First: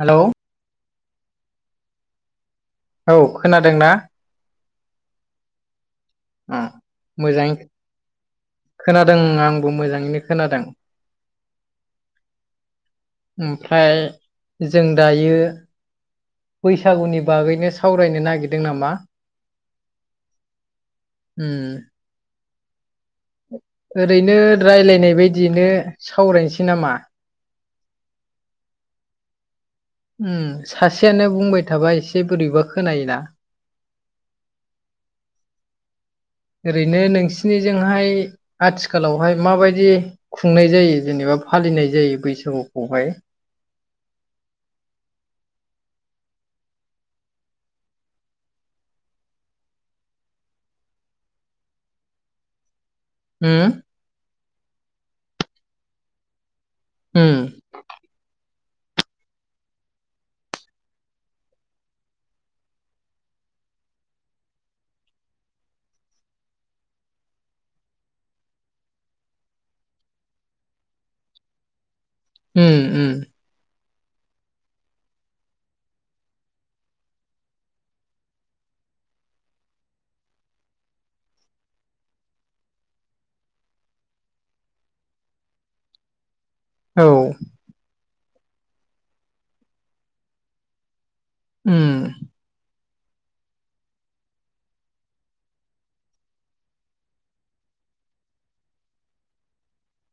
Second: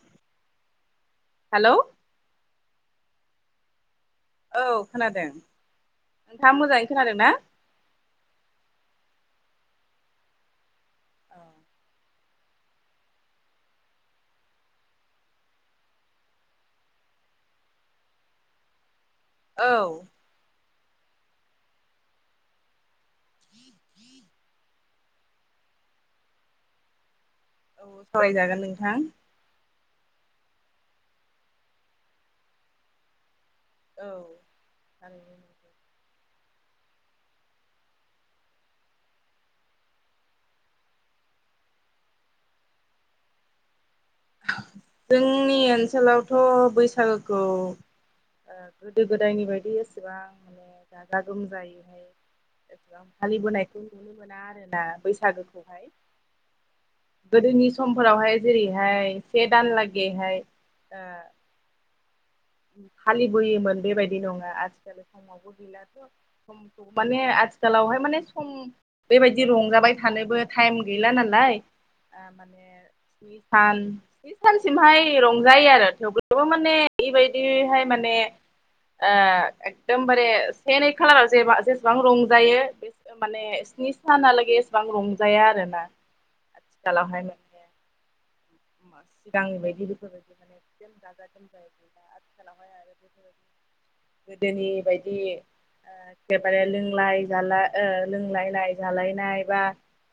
Hello hello औ खोनादोंना? औ खोनादों नोंथाङा मोजाङै खोनादों ना? मोजाङै खोनादों आंबो मोजाङैनो खोनादों। ओमफ्राय जों दायो बैसागुनि बागैनो सावरायनो नागिरदों नामा? औ उम्म। ओरैनो राय्लायनाय बायदियैनो सावरायनोसै नामा? औ सावरायजागोन नोंथां। उम्म सासेयानो बुंबाय थाबा एसे बोरैबा खोनायोना। औ थारैनो। ओरैनो नोंसिनिजोंहाय आथिखालावहाय माबायदि खुंनाय जायो जेनेबा फालिनाय जायो बैसागुखौहाय जोंनि ओनसोलावथ' बैसागोखौ ओ गोदो गोदायनि बायदि एसेबां माने गाजा गोमजायैहाय एसेबां उम फालिबोनायखौ नुनो मोना आरोना बैसागोखौहाय उम गोदोनि समफोरावहाय जेरैहाय से दानलागैहाय ओ फालिबोयोमोन बेबायदि नङा आजिखालि समावबो गैलाथ' सम माने आथिखालावहाय माने सम बेबायदि रंजाबाय थानोबो टाइम गैला नालाय। माने उम्म उम्म। सान स्नि सानसिमहाय रंजायो आरो थेवब्लाबो माने बे बाय बेहाय माने ओ एकदमबारे से नै खालाराव जेबा जेसेबां रंजायो बे ओ माने स्नि सानालागै एसेबां रंजाया आरो ना। औ आथिखालाहाय माने सिगांनि बायदि बेफोरबायदि माने [unintelligible] गाजा गोमजा उम्म। हाया आरो बेफोर गोदोनि बायदि एखेबारे लोंलाय जालाय ओ लोंलायनाय जालायनाय बा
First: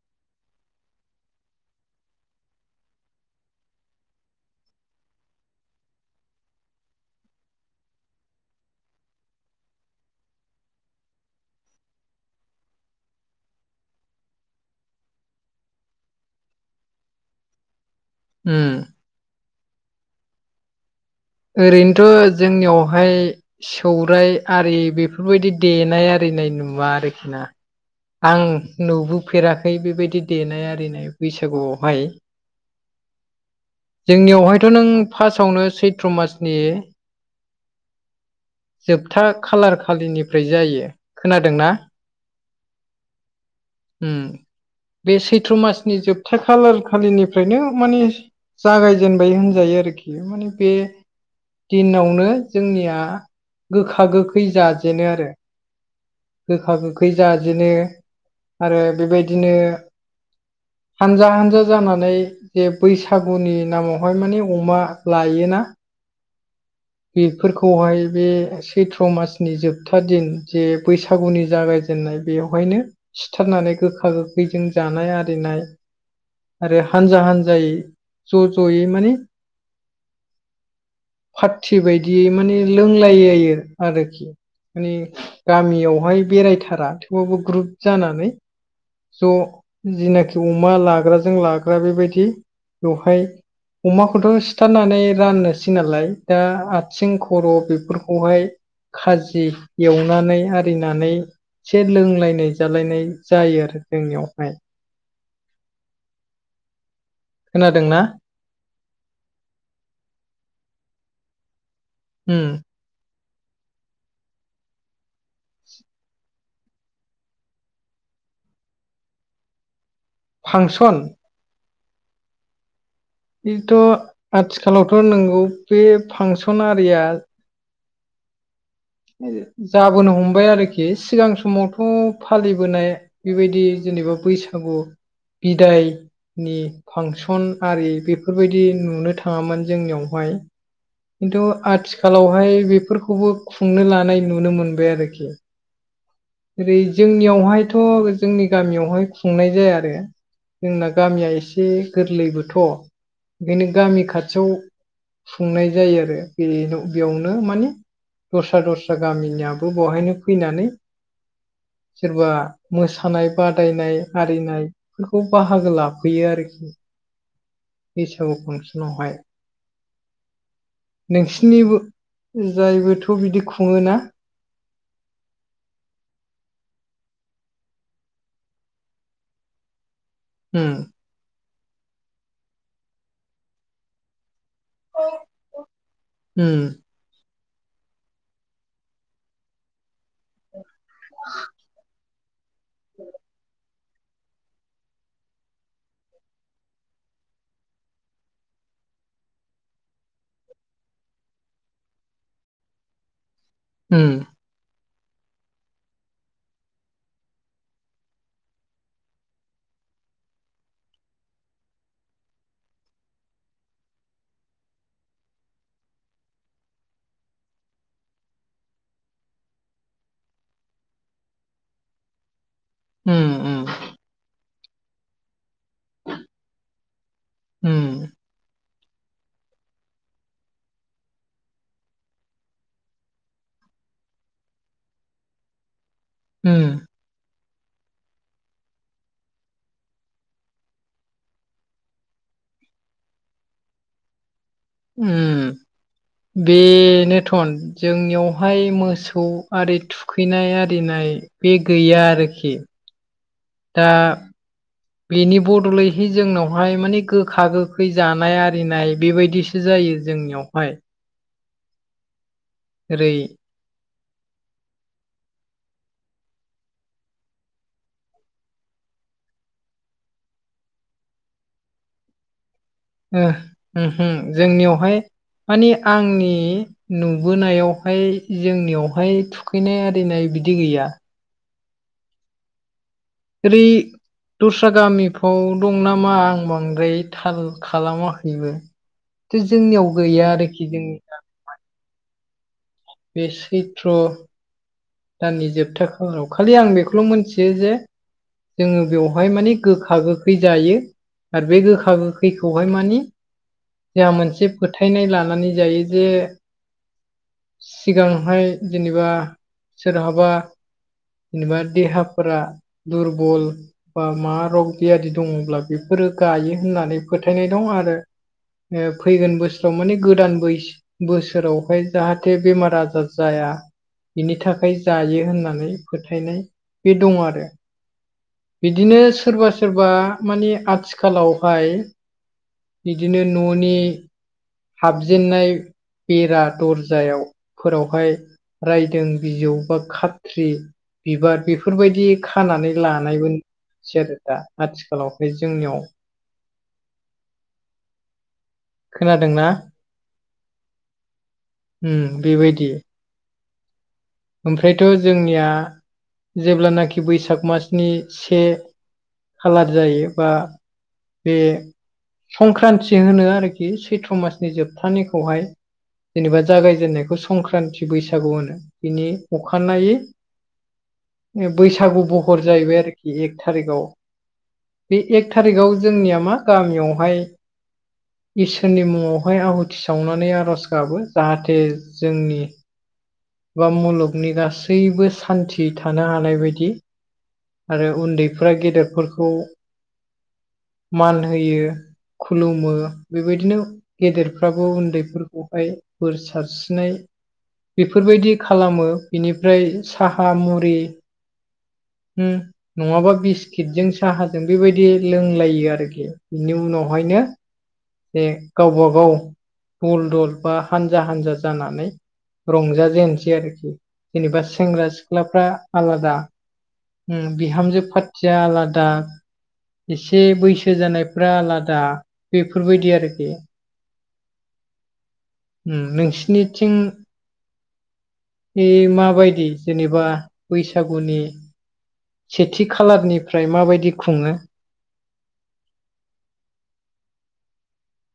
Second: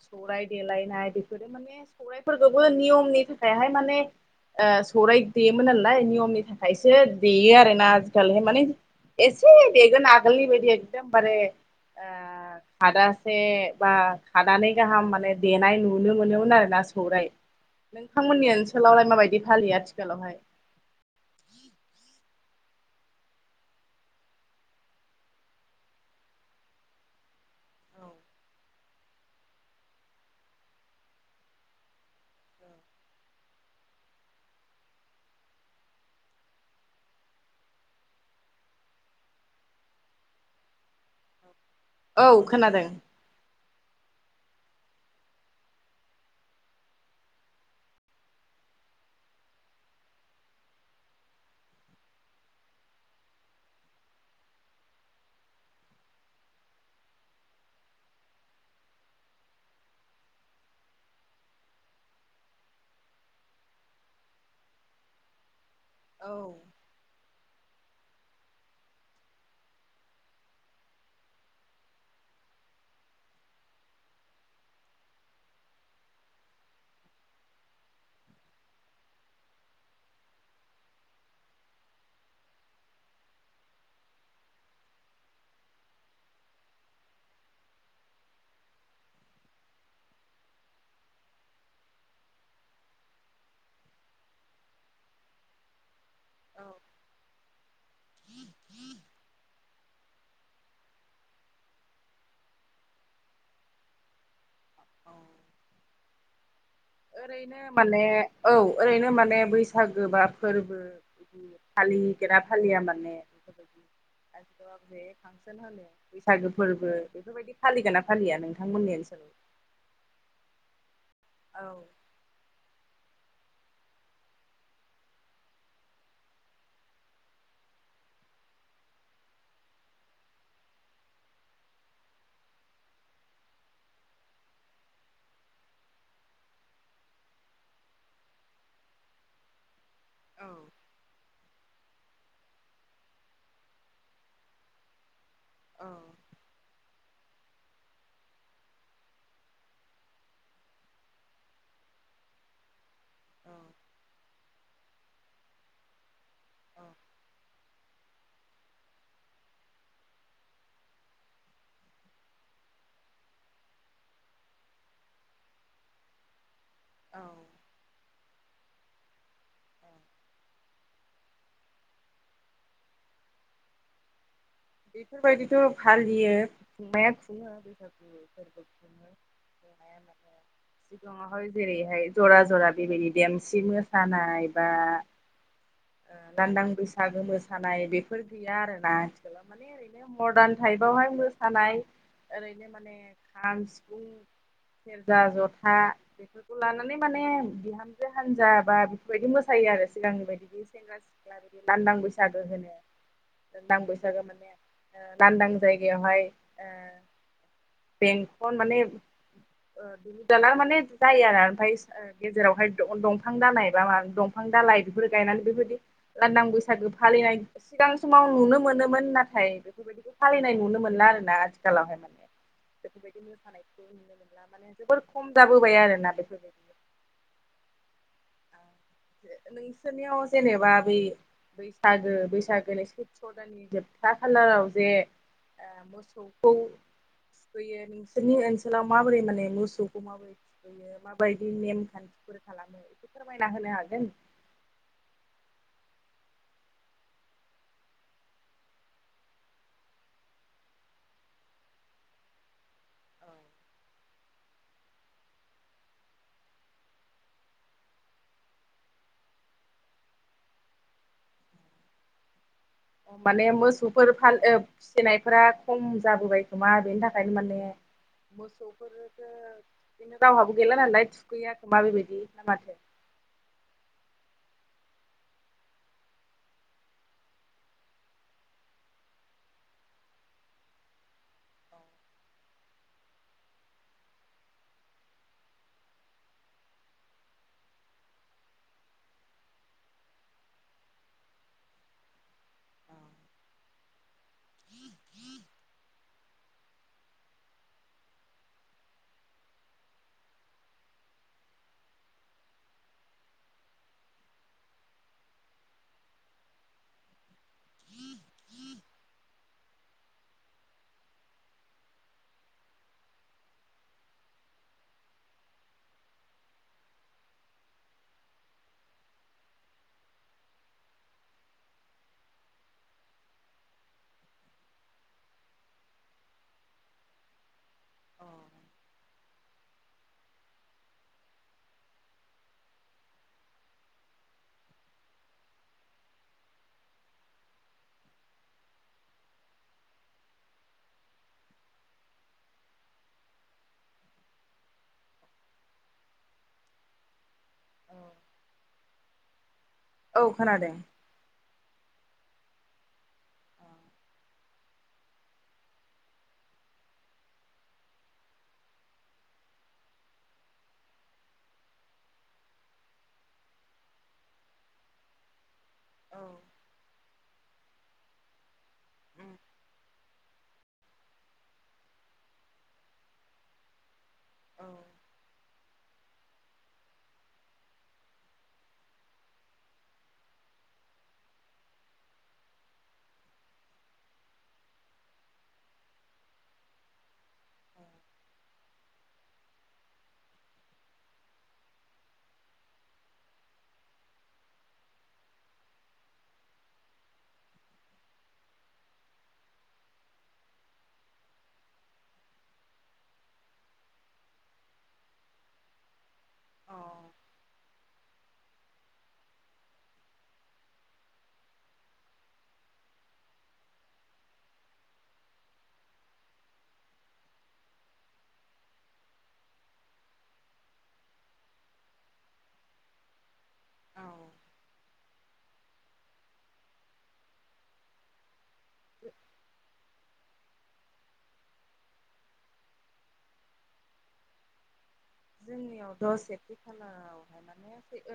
सौराय देलायनाय बेफोरो माने सौरायफोरखौबो नियमनि थाखायहाय माने ओ सौराय देयोमोन नालाय नियमनि थाखाय खायसे देयो आरो ना आजिखालिहाय माने एसे देगोन आगोलनि बायदि एकदमबारे ओ खादासे बा खादानानै गाहाम माने देनाय नुनो मोनोमोन आरोना सौराय। नोंथांमोननि उम ओनसोलावलाय माबायदि फालियो आथिखालावहाय? ओरैनोथ' जोंनियावहाय सौराय आरि बेफोरबायदि देनाय आरिनाय नुवा आरोखि ना। आं नुबोफेराखै बेबायदि देनाय आरिनाय बैसागुवावहाय। जोंनियावहायथ' नों फार्स्टआवनो सै थ्र मासनि जोबथा खालार खालिनिफ्राय जायो। खोनादोंना? औ खोनादों। उम्म। बे सैथ्र' मासनि जोबथा खालार खालिनिफ्रायनो माने जागायजेनबाय होनजायो आरोखि माने बे दिनावनो जोंनिया गोखा गोखै जाजेनो आरो। गोखा गोखै जाजेनो आरो बेबायदिनो हानजा हानजा जानानै जे बैसागुनि नामावहाय माने अमा लायोना औ। बेफोरखौहाय बे सैथ्र' मासनि जोबथा दिन जे बैसागुनि जागाय दोननाय बेवहायनो सिथारनानै गोखा गोखैजों जानाय आरिनाय आरो हानजा हानजायै ज' ज'यै माने थिबायदियै माने लोंलायलायो आरोखि। माने गामियावहाय बेरायथारा थेवबाबो ग्रुप जानानै ज' जिनाखि अमा लाग्राजों लाग्रा बेबायदि बेवहाय अमाखौथ' सिथारनानै राननोसै नालाय। दा औ आथिं खर' बेफोरखौहाय खाजि एवनानै आरिनानै एसे लोंलायनाय जालायनाय जायो आरो जोंनियावहाय। औ ओरैनो खोनादोंना माने औ ओरैनो माने बैसागो बा फोरबो बिदि फालिगोना उम फालिया माने [inaudible] [inaudible] बैसागो फोरबो बेफोरबायदि फालिगोन ना फालिया नोंथांमोननि ओनसोलाव? फांसन औ बेथ' आथिखालावथ' नोंगौ बे फांसन आरिया जाबोनो हमबाय आरोखि सिगां समावथ' फालिबोनाय बेबायदि जेनेबा बैसागु बिदाय नि फांसन आरि बेफोरबायदि नुनो थाङामोन जोंनियावहाय। खिन्थु आथिखालावहाय बेफोरखौबो खुंनो लानाय नुनो मोनबाय आरोखि। औ ओरै जोंनियावहायथ' जोंनि गामियावहाय खुंनाय जाया आरो‌। जोंना गामिया एसे गोरलैबोथ'। बेनो गामि खाथियाव खुंनाय जायो आरो औ बेल'-बेयावनो माने दस्रा दस्रा गामिनियाबो बहायनो फैनानै सोरबा मोसानाय बादायनाय आरिनायफोरखौ बाहागो लाफैयो आरोखि। औ बैसागु फांसनावहाय। नोंसिनिबो-जायबोथ' बिदि खुङोना? बेफोरबायदिथ' फालियो खुंनाया खुङो बैसागुफोर उम दङहाय जेरैहाय जरा जरा बेबायदि देमसि मोसानाय बा ओ उम लांदां बैसागो मोसानाय बेफोर गैया आरोना। [inaudible] माने ओरैनो मदार्न टाइपावहाय मोसानाय ओरैनो माने खाम सिफुं सेरजा जथा बेफोरखौ लानानै माने बिहामजो हानजा बा बेफोरबायदि मोसायो आरो सिगांनि बायदि बे सेंग्रा सिख्ला बिदि लान्दां बैसागो होनो लान्दां उम बैसागो माने ओ लांदां जायगायावहाय ओ बेंकन माने ऐ [inaudible] माने जायो आरो ओमफ्राय गेजेरावहाय दंफां दालाइ बा मा दंफां दालाइ बेफोरो गायनानै बेबायदि लांदां बैसागो फालिनाय सिगां समाव नुनो मोनो मोन नाथाय बेफोरबायदिखौ फालिनाय नुनो मोनला आरो ना आथिखालावहाय [inaudible] बेफोरबायदि उम उम मोसानायखौ नुनो मोनला माने जोबोर खम जाबोबाय आरोना बेफोरबाय उम नोंसोरनियाव जेनेबा बै बैसागो बैसागोनि सैत्र' दाननि जोबथा खालाराव जे ओ मोसौ मोसौखौ उम फैयो नोंसोरनि ओनसोलाव माबोरै माने मोसौखौ माबोरै बियो माबायदि नेमखान्थिफोर खालामो एसे फोरमायना होनो हागोन? उम बेनोथन जोंनियावहाय मोसौ आरि थुखैनाय आरिनाय बे गैया आरोखि। दा बेनि बदलैहाय जोंनावहाय माने गोखा गोखै जानाय आरिनाय बेबायदि जायो जोंनियावहाय ओरै [unintelligible] फोर [unintelligible] फिसिनायफोरा खम जाबोबाय खोमा बेनि थाखायनो माने मोसौफोर [unintelligible] रावहाबो गैला नालाय थुगैयाखोमा बेबायदि ना माथो [unintelligible] जोंनियावहाय मानि आंनि नुबोनायावहाय जोंनियावहाय थुखैनाय आरिनाय बिदि गैया। [unintelligible] दस्रा गामिफ्राव दं नामा आं बांद्राय थाल खालामाखैबो। [unintelligible] जोंनियाव गैया आरोखि जोंनि [unintelligible] बे सैथ्र' दाननि जोबथा खालाराव खालि आं बेखौल' मोनथियो जे जोङो बेवहाय माने गोखा गोखै जायो आरो बे गोखा गोखैखौहाय मानि जोंहा मोनसे फोथायनाय लानानै जायो जे सिगांहाय जेनेबा सोरहाबा जेनेबा देहाफोरा दुरबल बा मा रग बियादि दङ'ब्ला बेफोरो गायो होननानै फोथायनाय दं आरो। फैगोन बोसोराव माने गोदान बैस बोसोरावहाय जाहाथे बेमार आजार जाया। बिनि थाखाय जायो होननानै फोथायनाय बे दं आरो। बिदिनो सोरबा सोरबा मानि आथिखालावहाय बिदिनो न'नि हाबजेननाय बेरा दरजायाव फोरावहाय रायदों बिजौ बा खात्रि बिबार बेफोरबायदि खानानै लानायमोन। सेरोथा आथिखालावहाय जोंनियाव औ। खोनादोंना? औ खोनादों। उम बेबायदि। औ ओमफ्रायथ' जोंनिया जेब्लानाखि बैसाग मासनि से खाालार जायो बा बे संक्रान्ति होनो आरोखि सैथ्र' मासनि जोबथानायखौहाय। औ जेनेबा जागायजेननायखौ संक्रान्ति बैसागु होनो बिनि अखानायै बैसागु बहर जाहैबाय आरोखि एक थारिगाव। औ बे एक थारिखाव जोंनिया मा गामियावहाय इसोरनि मुङावहाय आहुथि सावनानै आर'ज गाबो जाहाथे जोंनि बा मुलुगनि गासैबो सान्थि थानो हानाय बायदि। आरो उन्दैफोरा गेदेरफोरखौ मान होयो। खुलुमो बेबायदिनो गेदेरफ्राबो उन्दैफोरखौहाय बोर सारस्रिनाय बेफोरबायदि खालामो बेनिफ्राय साहा मुरि [unintelligible] नङाबा बिस्किटजों साहाजों बेबायदि लोंलायो आरोखि। बिनि उनावहायनो औ जे गावबा गाव दल दल बा हानजा हानजा जानानै रंज जेननोसै आरोखि जेनेबा सेंग्रा सिख्लाफ्रा आलादा। बिहामजो फारथिया आलादा। एसे बैसो जानायफ्रा आलादा। बेफोरबायदि आरोखि। औ। उम नोंसिनिथिं बे माबायदि जेनेबा बैसागुनि सेथि खालारनिफ्राय माबायदि खुङो? जोंनियाव दस सेथि खालारावहाय माने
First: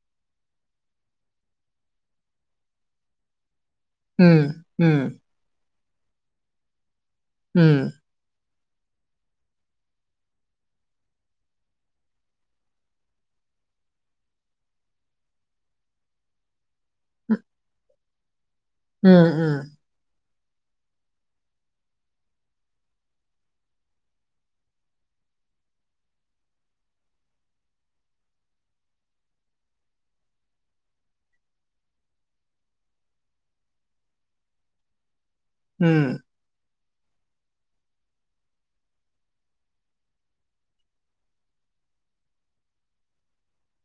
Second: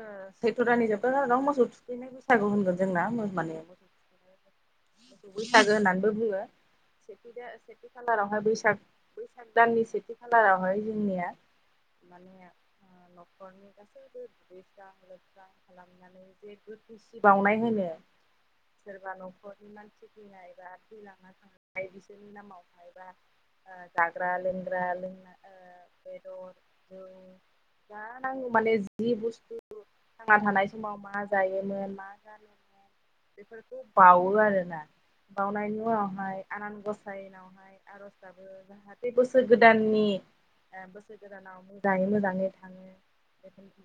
ओ सैथ्र' दाननि जोबथा सानाव मोसौ थुखैनाय बैसागु होनगोन जोंना मो माने उम थुखैनाय उम मोसौ बैसागो होननानैबो बुङो। बिदिनो उम सेथि खा खालारावहाय बैसाग बैसाग दाननि सेथि खालारावहाय जोंनिया माने नखरनि गासैबो दुदैस्रा लोबस्रां खालामनानै जे बो खुसि बावनाय होनो सोरबा उम उम नखरनि मानसि थैनायबा थैलांना थांबाय बिसोरनि नामाव मायबा जाग्रा लोंग्रा लोंना ओ बेदर जौ [inaudible] जा नांगौ माने जि बुस्थु थांना थानाय समाव मा जायोमोन मा जानोमोन बेफोरखौ बावो आरोना बावनायनि उम उनावहाय आनान गसाइनावहाय आरज जाहाथे बोसोर गोदाननि बोसोर गोदानाव मोजाङै मोजाङै थाङो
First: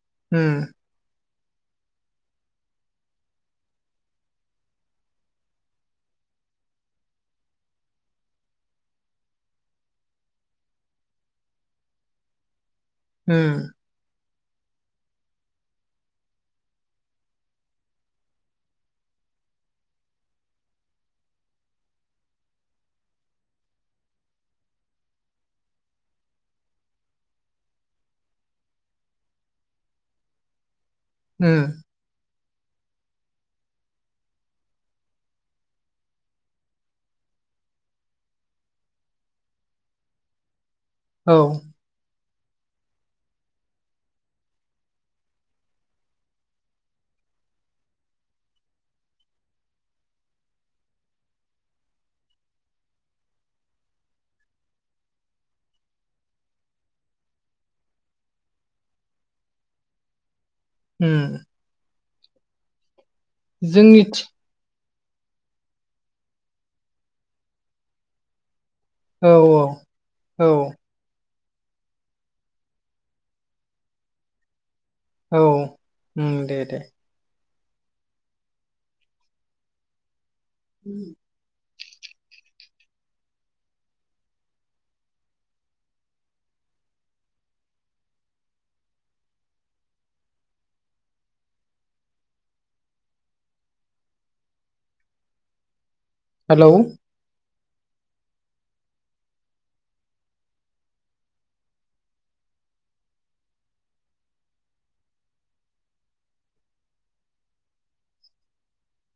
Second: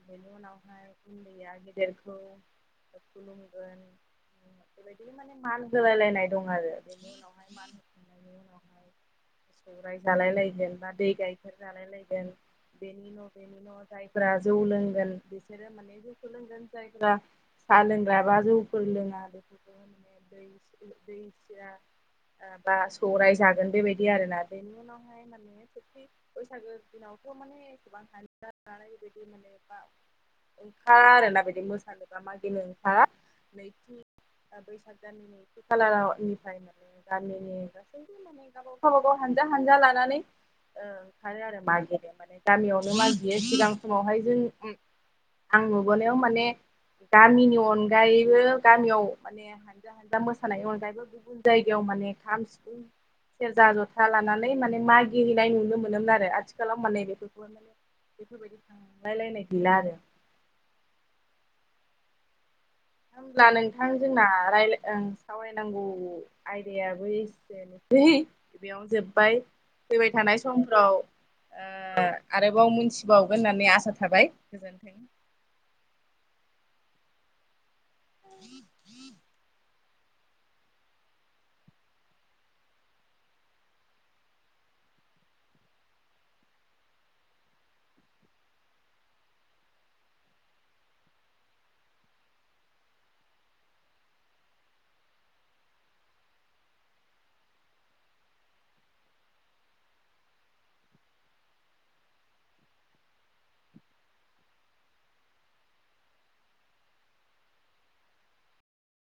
बेनि उम उनावहाय उन्दैया गेदेरखौ खुलुमगोन बेबायदि माने मान होलायलायनाय दं आरो बेनि उनावहाय मा [inaudible] उनावहाय सौराइ जालाय लायगोन बा दै गायखेर जालाय लायगोन [inaudible] बेनि न' बेनि उम न' जायफोरा जौ लोंगोन बिसोरो माने लोंगोन जायफ्रा सा लोंग्रा बा जौफोर लोङा बेफोरखौ दै [inaudible] दै सिरा ओ बा सौराइ जागोन बेबायदि आरोना बेनि उनावहाय माने [inaudible] बैसागो दिनावथ' माने एसेबां हजानाय बेबायदि माने ओंखार आरोना बिदि उम मोसानो [inaudible] [unintelligible] दा बैसाग दाननि नैथि खालारनिफ्राय मानेगामिनि गासैबो माने गावबा गाव गावबा गाव हानजा हानजा लानानै ओ औ ओंखारो आरो मागे माने गामियावनो मागियो सिगां समावहाय जों आं नुबोनायाव माने गामिनि अनगायैबो गामियाव माने हानजा हानजा मोसानायनि अनगायैबो गुबुन जायगायाव माने खाम, सिफुं सेर्जा जथा लानानै माने मा गेलेनाय नुनो मोनोमोन आरो आथिखालाव माने फोरखौ [unintelligible] माने बेफोरबायदि थांलायलायनाय गैला आरो। उम होमब्ला नोंथां जोंना जोंनिथि रालाय ओ सावरायनांगौ आयदायाबो एसेनोसै बेयावनो औ जोब्बाय औ फैबाय थानाय औ समफ्राव ओ आरोबाव मोनथिबावगोन होननानै आसा थाबाय गोजोन्थों। औ उम दे दे। [inaudible] उम हेलौ